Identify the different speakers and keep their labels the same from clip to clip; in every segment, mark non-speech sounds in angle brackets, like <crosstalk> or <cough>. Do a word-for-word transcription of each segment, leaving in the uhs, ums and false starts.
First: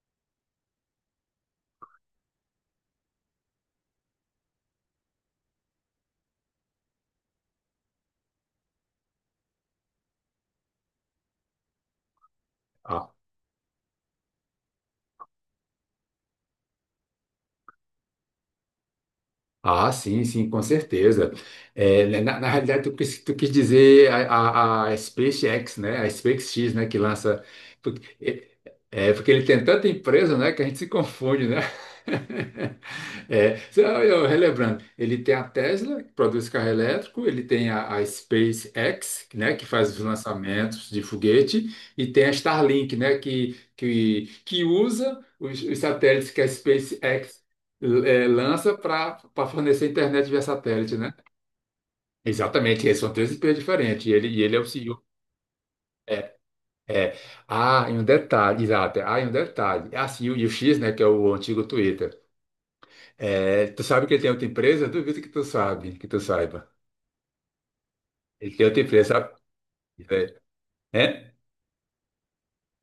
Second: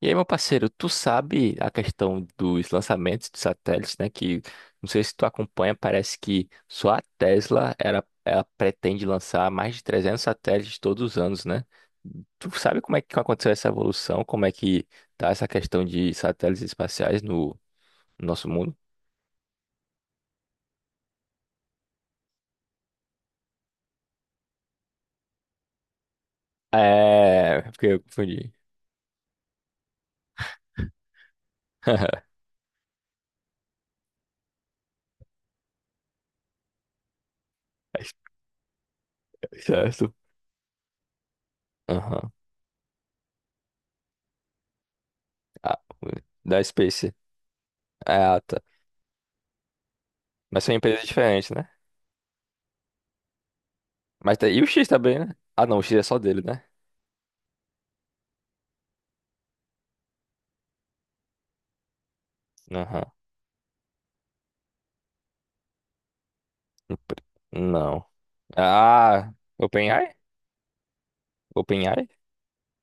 Speaker 1: E aí, meu parceiro, tu sabe a questão dos lançamentos de satélites, né? Que não sei se tu acompanha, parece que só a Tesla era, ela pretende lançar mais de trezentos satélites todos os anos, né? Tu sabe como é
Speaker 2: Ah,
Speaker 1: que aconteceu essa evolução? Como é que tá essa questão de satélites espaciais no, no nosso mundo?
Speaker 2: ah, sim, sim, com certeza. É, né, na, na realidade, tu, quis- tu quis dizer a, a, a SpaceX, né? A SpaceX, né? Que lança.
Speaker 1: É, porque eu
Speaker 2: porque-
Speaker 1: confundi.
Speaker 2: É, é, porque ele tem tanta empresa, né? Que a gente se confunde, né?
Speaker 1: <laughs>
Speaker 2: <laughs> É, só eu relembrando, ele tem a Tesla, que produz carro elétrico, ele tem a, a SpaceX, né? Que faz os
Speaker 1: Certo.
Speaker 2: lançamentos de foguete, e tem a
Speaker 1: Aham.
Speaker 2: Starlink, né? Que, que, que usa os,
Speaker 1: Ah,
Speaker 2: os satélites que a
Speaker 1: da Space.
Speaker 2: SpaceX é,
Speaker 1: Ah, tá.
Speaker 2: lança para fornecer internet via
Speaker 1: Mas são
Speaker 2: satélite,
Speaker 1: empresas
Speaker 2: né?
Speaker 1: diferentes, né?
Speaker 2: Exatamente, esses são três empresas diferentes. E ele,
Speaker 1: Mas
Speaker 2: e
Speaker 1: tá-
Speaker 2: ele
Speaker 1: e
Speaker 2: é o
Speaker 1: o X
Speaker 2: C E O.
Speaker 1: também, né? Ah, não, o X é só
Speaker 2: É,
Speaker 1: dele, né?
Speaker 2: é. Ah, e um detalhe, exato. É. Ah, e um detalhe. Ah, sim, e o X, né, que é o antigo Twitter.
Speaker 1: Aham.
Speaker 2: É, tu sabe que ele tem outra empresa? Duvido que tu sabe, que tu saiba.
Speaker 1: Empre- Não.
Speaker 2: Ele tem outra empresa,
Speaker 1: Ah,
Speaker 2: sabe?
Speaker 1: OpenAI?
Speaker 2: É. É?
Speaker 1: OpenAI?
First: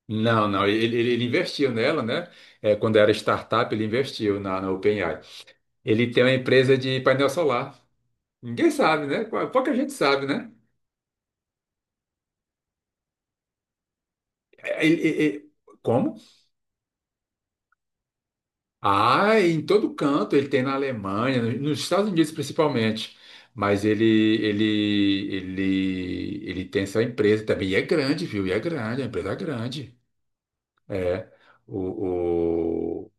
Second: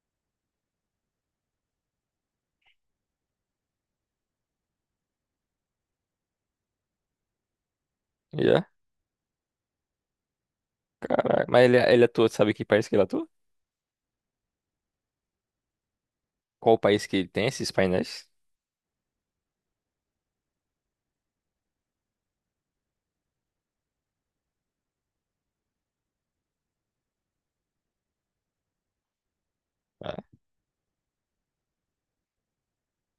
Speaker 2: Não, não, ele, ele- ele investiu nela, né? É, quando era startup, ele investiu na, na OpenAI. Ele tem uma empresa de painel solar.
Speaker 1: Yeah,
Speaker 2: Ninguém sabe, né? Pou- Pouca gente sabe, né?
Speaker 1: caralho. Mas ele, é, ele é atua, sabe que país que ele atua?
Speaker 2: É, ele- ele- ele- como?
Speaker 1: Qual o país que ele tem esses painéis?
Speaker 2: Ah, em todo canto, ele tem na Alemanha, no- nos Estados Unidos principalmente. Mas ele, ele, ele, ele tem essa empresa também. E é grande, viu? E é grande, a empresa é grande.
Speaker 1: Ah,
Speaker 2: É. O,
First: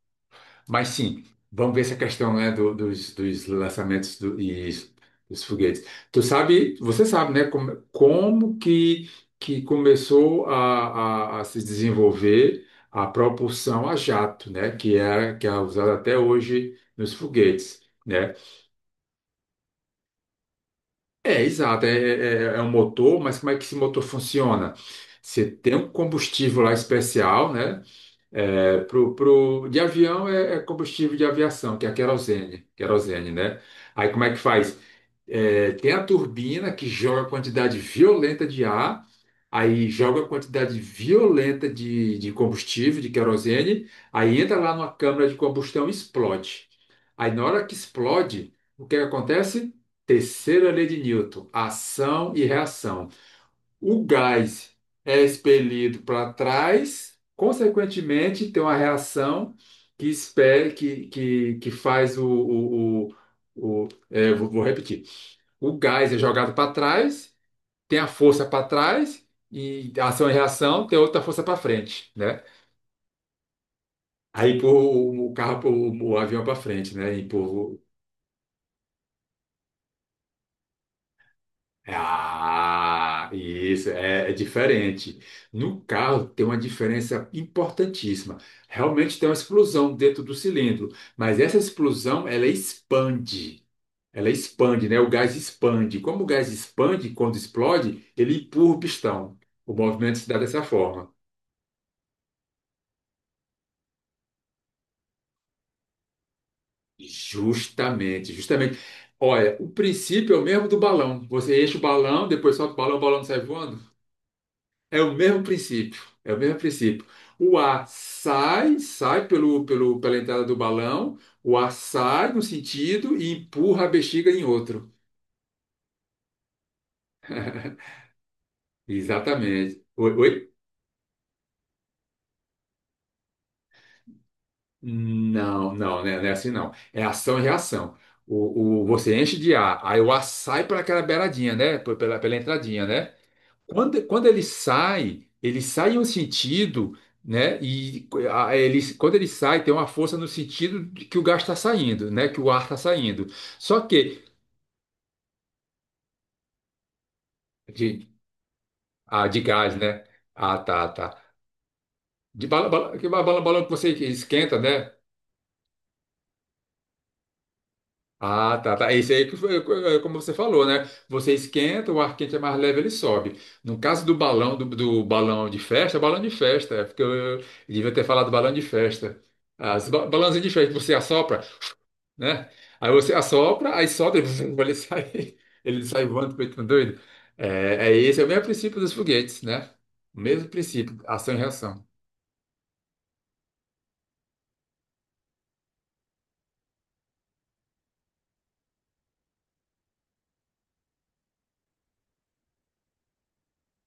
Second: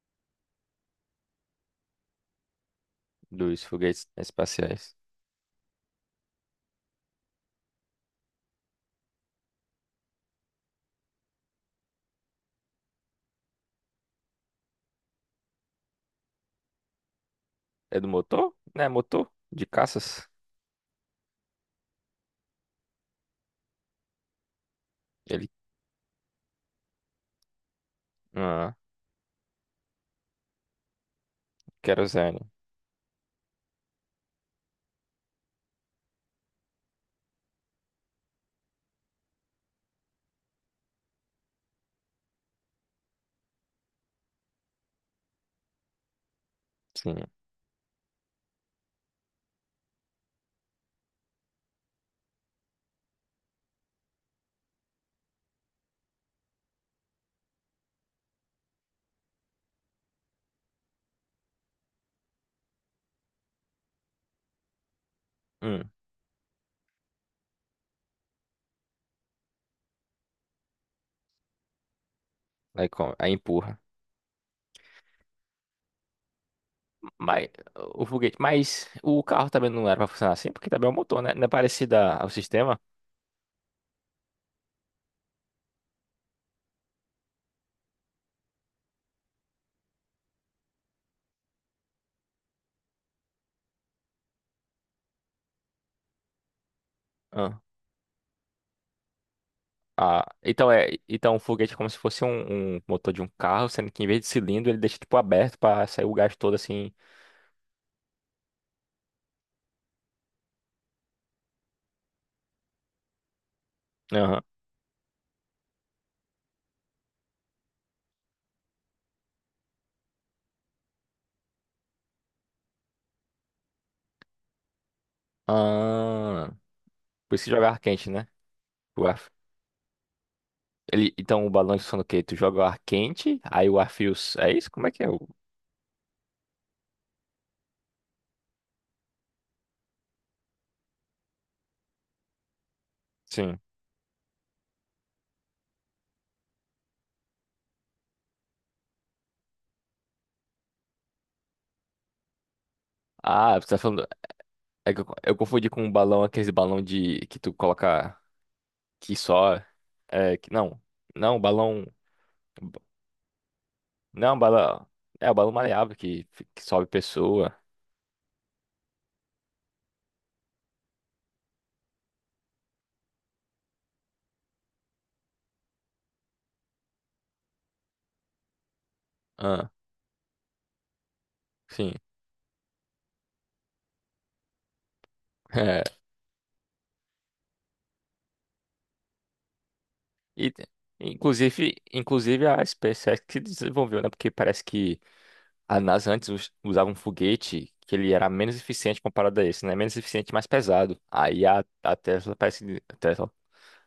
Speaker 2: mas sim, vamos ver essa questão, né, do- dos, dos
Speaker 1: dos foguetes
Speaker 2: lançamentos do- e
Speaker 1: espaciais.
Speaker 2: dos foguetes. Tu sabe, você sabe, né, como, como que, que começou a, a, a se desenvolver a propulsão a jato, né, que é, que é usada até hoje nos foguetes,
Speaker 1: É do
Speaker 2: né?
Speaker 1: motor? Né, motor? De caças?
Speaker 2: É, exato, é, é, é um motor, mas como é que esse motor funciona?
Speaker 1: Ele.
Speaker 2: Você tem um combustível lá especial, né?
Speaker 1: Ah,
Speaker 2: Pro, pro, de avião é, é combustível de aviação, que é a
Speaker 1: querosene.
Speaker 2: querosene, querosene, né? Aí como é que faz? É, tem a turbina que joga quantidade violenta de ar, aí joga quantidade violenta de, de combustível, de querosene, aí entra lá numa câmara de combustão e explode.
Speaker 1: Sim.
Speaker 2: Aí na hora que explode, o que que acontece? Terceira lei de Newton, ação e reação. O gás é expelido para trás, consequentemente, tem uma reação que, espere, que, que, que faz o. o, o, o- é, vou, vou repetir. O
Speaker 1: Hum.
Speaker 2: gás é jogado para trás, tem a força para trás, e ação e reação tem outra força para frente, né?
Speaker 1: Aí, como? Aí empurra.
Speaker 2: Aí empurra o, o carro, o, o avião para frente, né?
Speaker 1: Mas
Speaker 2: Empurra.
Speaker 1: o foguete. Mas o carro também não era pra funcionar assim, porque também é o motor, né? Não é parecido a- ao sistema?
Speaker 2: Ah, isso é, é diferente. No carro tem uma diferença importantíssima. Realmente tem uma explosão dentro do cilindro, mas essa explosão ela expande. Ela expande, né? O gás expande. Como o gás expande, quando explode, ele empurra o pistão. O movimento
Speaker 1: Ah,
Speaker 2: se dá dessa
Speaker 1: então é,
Speaker 2: forma.
Speaker 1: então o foguete é como se fosse um, um motor de um carro, sendo que em vez de cilindro ele deixa tipo aberto pra sair o gás todo assim.
Speaker 2: Justamente, justamente. Olha, o princípio é o mesmo do balão. Você enche o balão, depois solta o balão, o balão sai voando.
Speaker 1: Aham.
Speaker 2: É o mesmo princípio, é o mesmo princípio. O ar sai, sai pelo, pelo, pela entrada do balão, o ar sai num sentido e empurra a bexiga em outro.
Speaker 1: Ah, por isso que joga ar quente, né? O ar...
Speaker 2: Exatamente. Oi, oi?
Speaker 1: Ele, então o balão de funciona o quê? Tu joga o ar quente, aí o ar frio. s- É isso? Como é que é? o-
Speaker 2: Não, não, né? Não é assim não. É ação e reação. O, o, você enche de ar, aí o ar sai por aquela beiradinha, né? Por Pela, pela entradinha, né?
Speaker 1: Sim.
Speaker 2: Quando, quando ele sai, ele sai em um sentido, né? E a- ele, quando ele sai, tem uma força no sentido de que o gás está saindo, né? Que o ar está saindo.
Speaker 1: Ah, você tá
Speaker 2: Só
Speaker 1: falando.
Speaker 2: que
Speaker 1: É que eu, eu confundi com um balão, aqueles balão de que tu
Speaker 2: de,
Speaker 1: coloca que
Speaker 2: ah, de
Speaker 1: só.
Speaker 2: gás, né?
Speaker 1: É, que,
Speaker 2: Ah,
Speaker 1: não,
Speaker 2: tá, tá.
Speaker 1: não, balão.
Speaker 2: De bala, bala, que bala, bala- balão que você
Speaker 1: Não,
Speaker 2: esquenta,
Speaker 1: balão.
Speaker 2: né?
Speaker 1: É o balão maleável que, que sobe pessoa.
Speaker 2: Ah, tá, tá. Esse aí que foi, eh, como você falou, né? Você esquenta, o ar quente é mais leve, ele sobe. No caso do balão, do, do balão de festa, balão de festa, é porque eu, eu devia ter falado balão de festa.
Speaker 1: Ah,
Speaker 2: As ba balãozinhas de festa, que você assopra,
Speaker 1: sim.
Speaker 2: né? Aí você assopra, aí sobe, <laughs> ele sai, ele
Speaker 1: <laughs>
Speaker 2: sai voando, feito um doido. É, é esse é o mesmo princípio dos foguetes, né? O mesmo
Speaker 1: E,
Speaker 2: princípio, ação e
Speaker 1: inclusive,
Speaker 2: reação.
Speaker 1: inclusive a SpaceX que desenvolveu, né? Porque parece que a NASA antes us- usava um foguete que ele era menos eficiente comparado a esse, né? Menos eficiente, e mais pesado. Aí a, a Tesla parece que a Tesla,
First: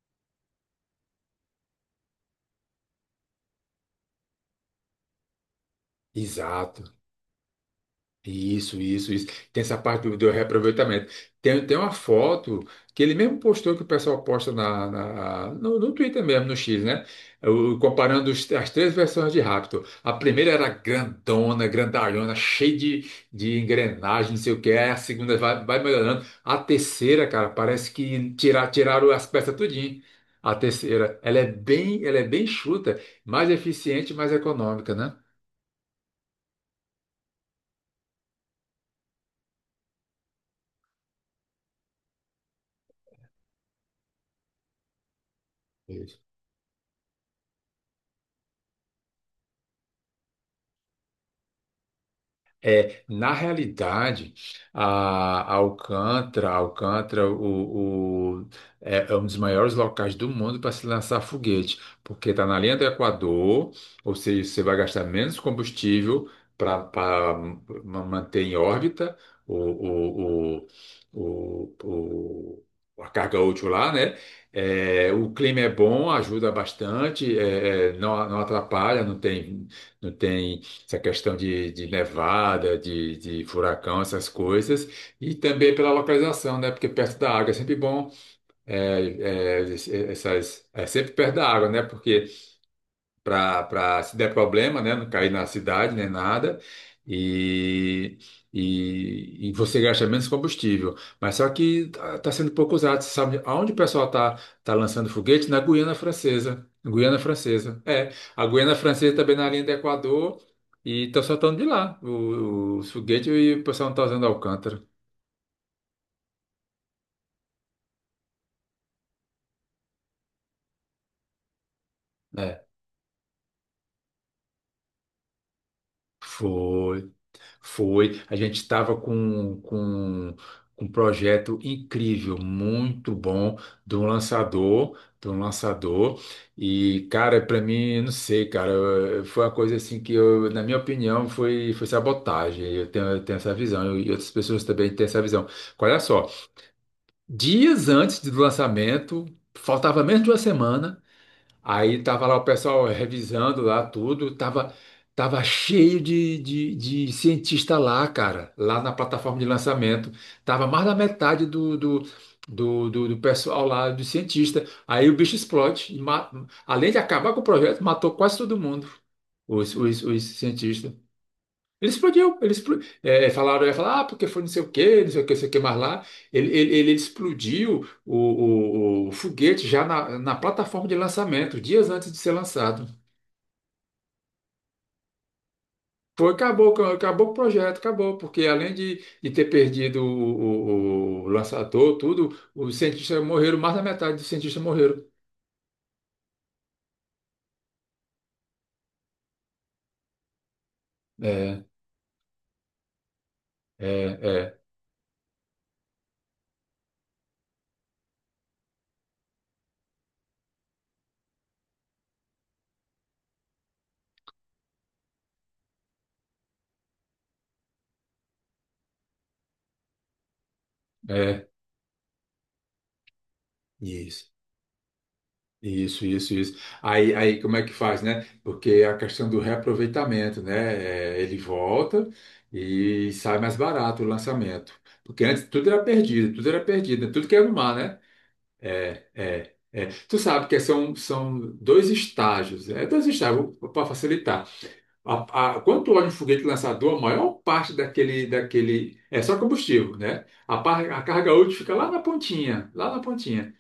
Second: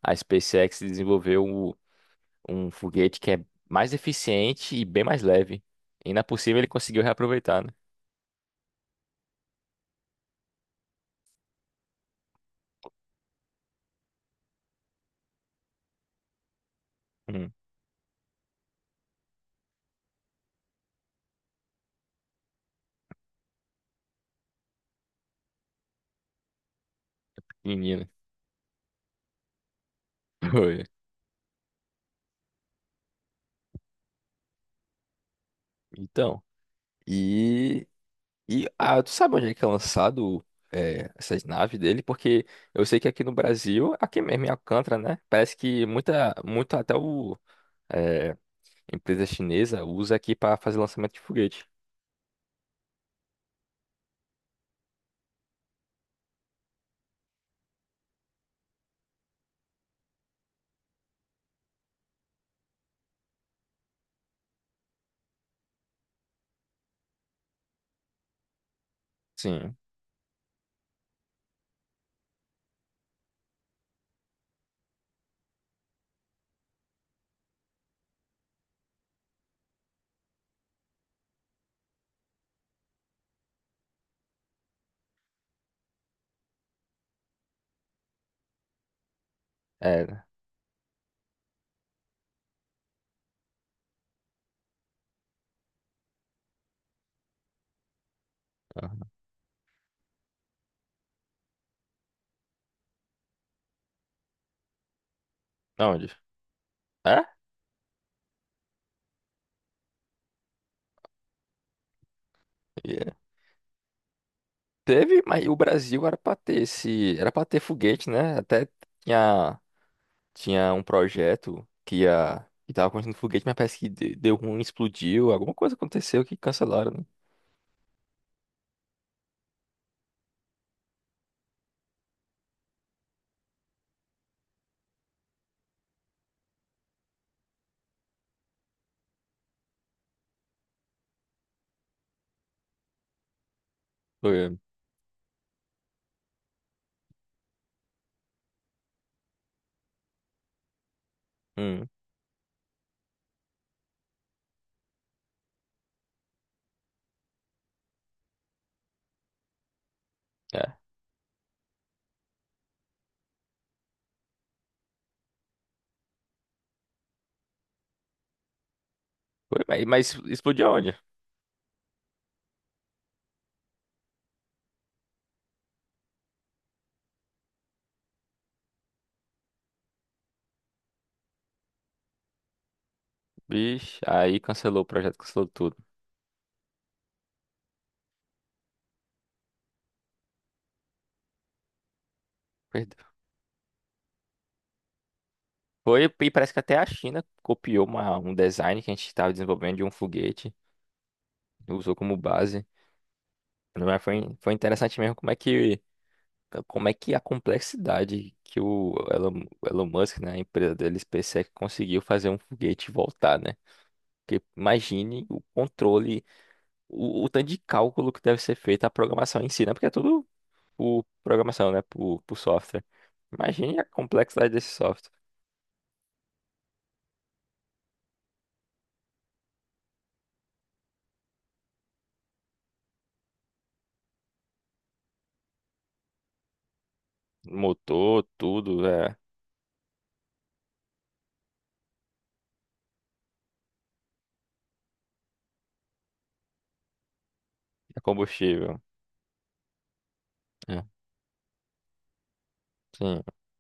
Speaker 1: a SpaceX desenvolveu o- um foguete que é mais eficiente e bem mais leve. E na possível ele
Speaker 2: Exato.
Speaker 1: conseguiu reaproveitar, né?
Speaker 2: Isso, isso, isso. Tem essa parte do, do reaproveitamento. Tem, tem uma foto que ele mesmo postou, que o pessoal posta na, na- no, no Twitter mesmo, no X, né?
Speaker 1: Hum,
Speaker 2: O- comparando os- as três versões de Raptor. A primeira era grandona, grandalhona, cheia de, de engrenagem, não sei o que. Aí a segunda vai, vai melhorando. A terceira, cara, parece
Speaker 1: menino.
Speaker 2: que tirar, tiraram as peças tudinho.
Speaker 1: <laughs>
Speaker 2: A
Speaker 1: Foi.
Speaker 2: terceira, ela é bem, ela é bem chuta, mais eficiente, mais econômica, né?
Speaker 1: Então. E E ah, tu sabe onde é que é lançado é, essas naves dele? Porque eu sei que aqui no Brasil, aqui mesmo em Alcântara, né? Parece que muita, muito até o é, empresa chinesa usa aqui para fazer lançamento de foguete.
Speaker 2: É, na realidade, a, a Alcântara, a Alcântara o, o- é, é um dos maiores locais do mundo para se lançar foguete, porque está na linha do Equador, ou seja, você vai gastar menos combustível para manter em órbita o,
Speaker 1: Sim.
Speaker 2: o, o, o, o- a carga útil lá, né? É, o clima é bom, ajuda bastante, é, é, não, não atrapalha, não tem, não tem essa questão de, de nevada, de, de furacão, essas coisas, e também pela localização, né? Porque perto da água é sempre bom, é, é,
Speaker 1: É.
Speaker 2: essas, é sempre perto da água, né? Porque para se der problema, né? Não cair na cidade nem nada. E,
Speaker 1: ah,
Speaker 2: e, e você gasta menos combustível. Mas só que está sendo pouco usado. Você sabe aonde o pessoal está tá tá lançando foguete? Na Guiana
Speaker 1: Onde?
Speaker 2: Francesa. Guiana
Speaker 1: É?
Speaker 2: Francesa. É, a Guiana Francesa também na linha do Equador. E estão soltando de lá o, o
Speaker 1: Yeah.
Speaker 2: foguete e o pessoal não está usando Alcântara.
Speaker 1: Teve, mas o Brasil era para ter esse, era para ter foguete, né? Até tinha tinha um projeto que ia
Speaker 2: É.
Speaker 1: que tava construindo foguete, mas parece que de- deu ruim, explodiu, alguma coisa aconteceu que cancelaram, né?
Speaker 2: Foi. Foi, a gente estava com, com, com um projeto incrível, muito bom, de um lançador, de um lançador. E, cara, para mim, não sei, cara, eu- foi uma coisa assim que, eu, na minha opinião, foi, foi sabotagem. Eu tenho, eu tenho essa visão, eu- e outras
Speaker 1: Foi,
Speaker 2: pessoas também têm essa visão. Olha só, dias antes do lançamento, faltava menos de uma semana.
Speaker 1: hum,
Speaker 2: Aí tava lá o pessoal revisando lá tudo, tava, tava cheio de, de, de cientista lá, cara, lá na plataforma de lançamento. Tava
Speaker 1: é.
Speaker 2: mais da metade do, do, do, do, do pessoal lá, do cientista. Aí o bicho explode. e ma- Além de acabar com o projeto, matou quase todo mundo,
Speaker 1: Foi,
Speaker 2: os,
Speaker 1: mas,
Speaker 2: os,
Speaker 1: mas
Speaker 2: os
Speaker 1: explodiu
Speaker 2: cientistas.
Speaker 1: onde?
Speaker 2: Ele explodiu, ele explo- é, é, falaram, ia falar, ah, porque foi não sei o quê, não sei o quê, não sei o quê mais lá. Ele, ele, ele explodiu o, o- o foguete já na, na plataforma de lançamento, dias antes de ser lançado.
Speaker 1: Vixe, aí cancelou o projeto, cancelou tudo.
Speaker 2: Foi, acabou, com- acabou o projeto, acabou, porque além de, de ter perdido o, o- o lançador, tudo, os
Speaker 1: Perdeu.
Speaker 2: cientistas morreram, mais da metade dos cientistas morreram.
Speaker 1: Foi, e parece que até a China copiou uma- um design que a gente estava desenvolvendo de um foguete,
Speaker 2: É,
Speaker 1: usou como base. Né?
Speaker 2: é,
Speaker 1: Mas foi, foi
Speaker 2: é,
Speaker 1: interessante mesmo como é que, como é que a complexidade que o Elon, o Elon Musk, né, a empresa dele, SpaceX, conseguiu fazer um foguete voltar, né? Porque imagine o controle, o, o tanto de cálculo que deve ser feito a programação em si, né? Porque é tudo por
Speaker 2: é,
Speaker 1: programação, né? Por, por software. Imagine a
Speaker 2: isso.
Speaker 1: complexidade desse software.
Speaker 2: Isso, isso, isso. Aí, aí como é que faz, né? Porque a questão do reaproveitamento, né? É, ele volta e sai mais barato o lançamento. Porque antes tudo era perdido, tudo era perdido, né? Tudo que era no mar, né?
Speaker 1: Motor, tudo, é,
Speaker 2: É, é. Tu sabe que são, são dois estágios, é dois estágios para facilitar. A, a, quando tu olha um foguete lançador, a maior parte
Speaker 1: é
Speaker 2: daquele,
Speaker 1: combustível.
Speaker 2: daquele é só combustível, né? A,
Speaker 1: É,
Speaker 2: par- a carga útil fica lá na pontinha, lá na
Speaker 1: sim,
Speaker 2: pontinha.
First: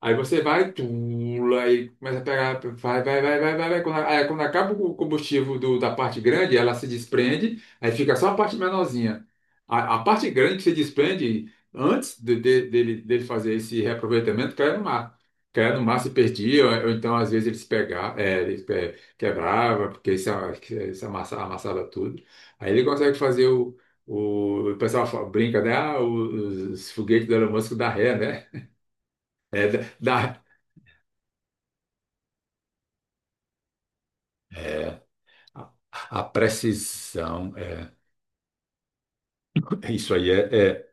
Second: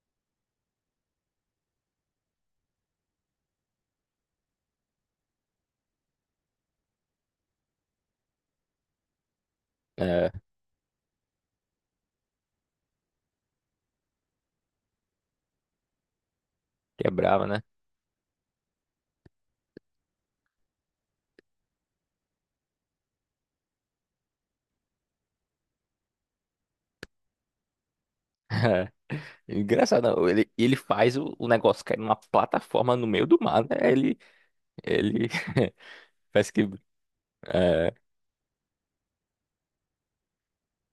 Speaker 2: Aí você vai, pula e começa a pegar, vai, vai, vai, vai, vai, vai. Quando, a- aí quando acaba o combustível do- da parte grande, ela se desprende, aí fica só a parte menorzinha. A, a
Speaker 1: é,
Speaker 2: parte grande que se desprende antes de- de- dele, dele fazer esse reaproveitamento cai no mar. Caia no mar, se perdia, ou, ou então às
Speaker 1: quebrava,
Speaker 2: vezes
Speaker 1: né?
Speaker 2: eles pegavam, é, eles pe- quebrava, porque isso, isso amassa- amassava tudo. Aí ele consegue fazer o. O, o pessoal fa- brinca, né? Ah, os, os foguetes do Elon Musk da ré,
Speaker 1: <laughs>
Speaker 2: né?
Speaker 1: É.
Speaker 2: É,
Speaker 1: Engraçado, não,
Speaker 2: dá,
Speaker 1: ele, ele faz o, o negócio cair numa plataforma no meio do mar, né? Ele,
Speaker 2: É,
Speaker 1: ele
Speaker 2: a,
Speaker 1: <laughs>
Speaker 2: a
Speaker 1: parece que
Speaker 2: precisão, é,
Speaker 1: é,
Speaker 2: <laughs> isso aí é,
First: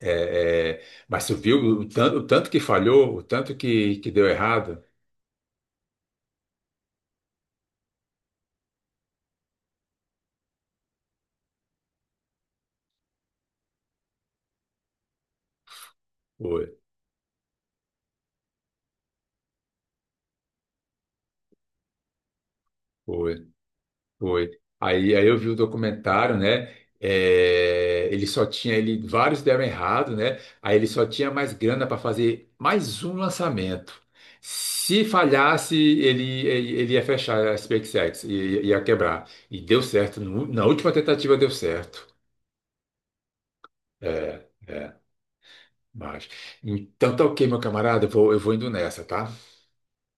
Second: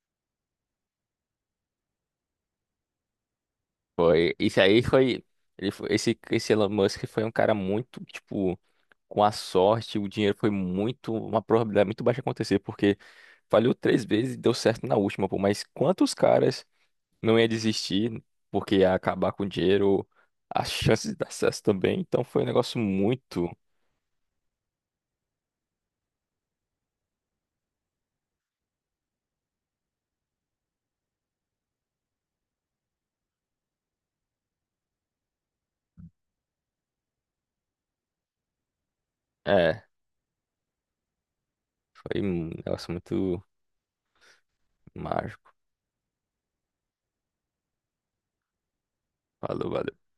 Speaker 2: é, é, é- mas tu viu o tanto, o tanto que falhou, o tanto que, que deu
Speaker 1: Foi, isso aí
Speaker 2: errado?
Speaker 1: foi, ele foi- esse, esse Elon Musk foi um cara muito, tipo, com a sorte, o dinheiro foi muito, uma probabilidade muito baixa de acontecer, porque falhou três vezes e deu certo na última, pô, mas quantos caras
Speaker 2: Foi,
Speaker 1: não ia desistir porque ia acabar com o dinheiro, as chances de dar certo também, então foi um negócio
Speaker 2: foi,
Speaker 1: muito,
Speaker 2: foi. Aí, aí eu vi o documentário, né? É, ele só tinha, ele, vários deram errado, né? Aí ele só tinha mais grana para fazer mais um lançamento. Se falhasse, ele, ele, ele ia fechar a SpaceX, ia, ia quebrar. E deu
Speaker 1: é,
Speaker 2: certo, no- na última tentativa deu certo.
Speaker 1: foi um negócio muito
Speaker 2: É. É.
Speaker 1: mágico,
Speaker 2: Mas, então tá ok, meu camarada, eu vou, eu vou indo nessa, tá?
Speaker 1: falou, valeu.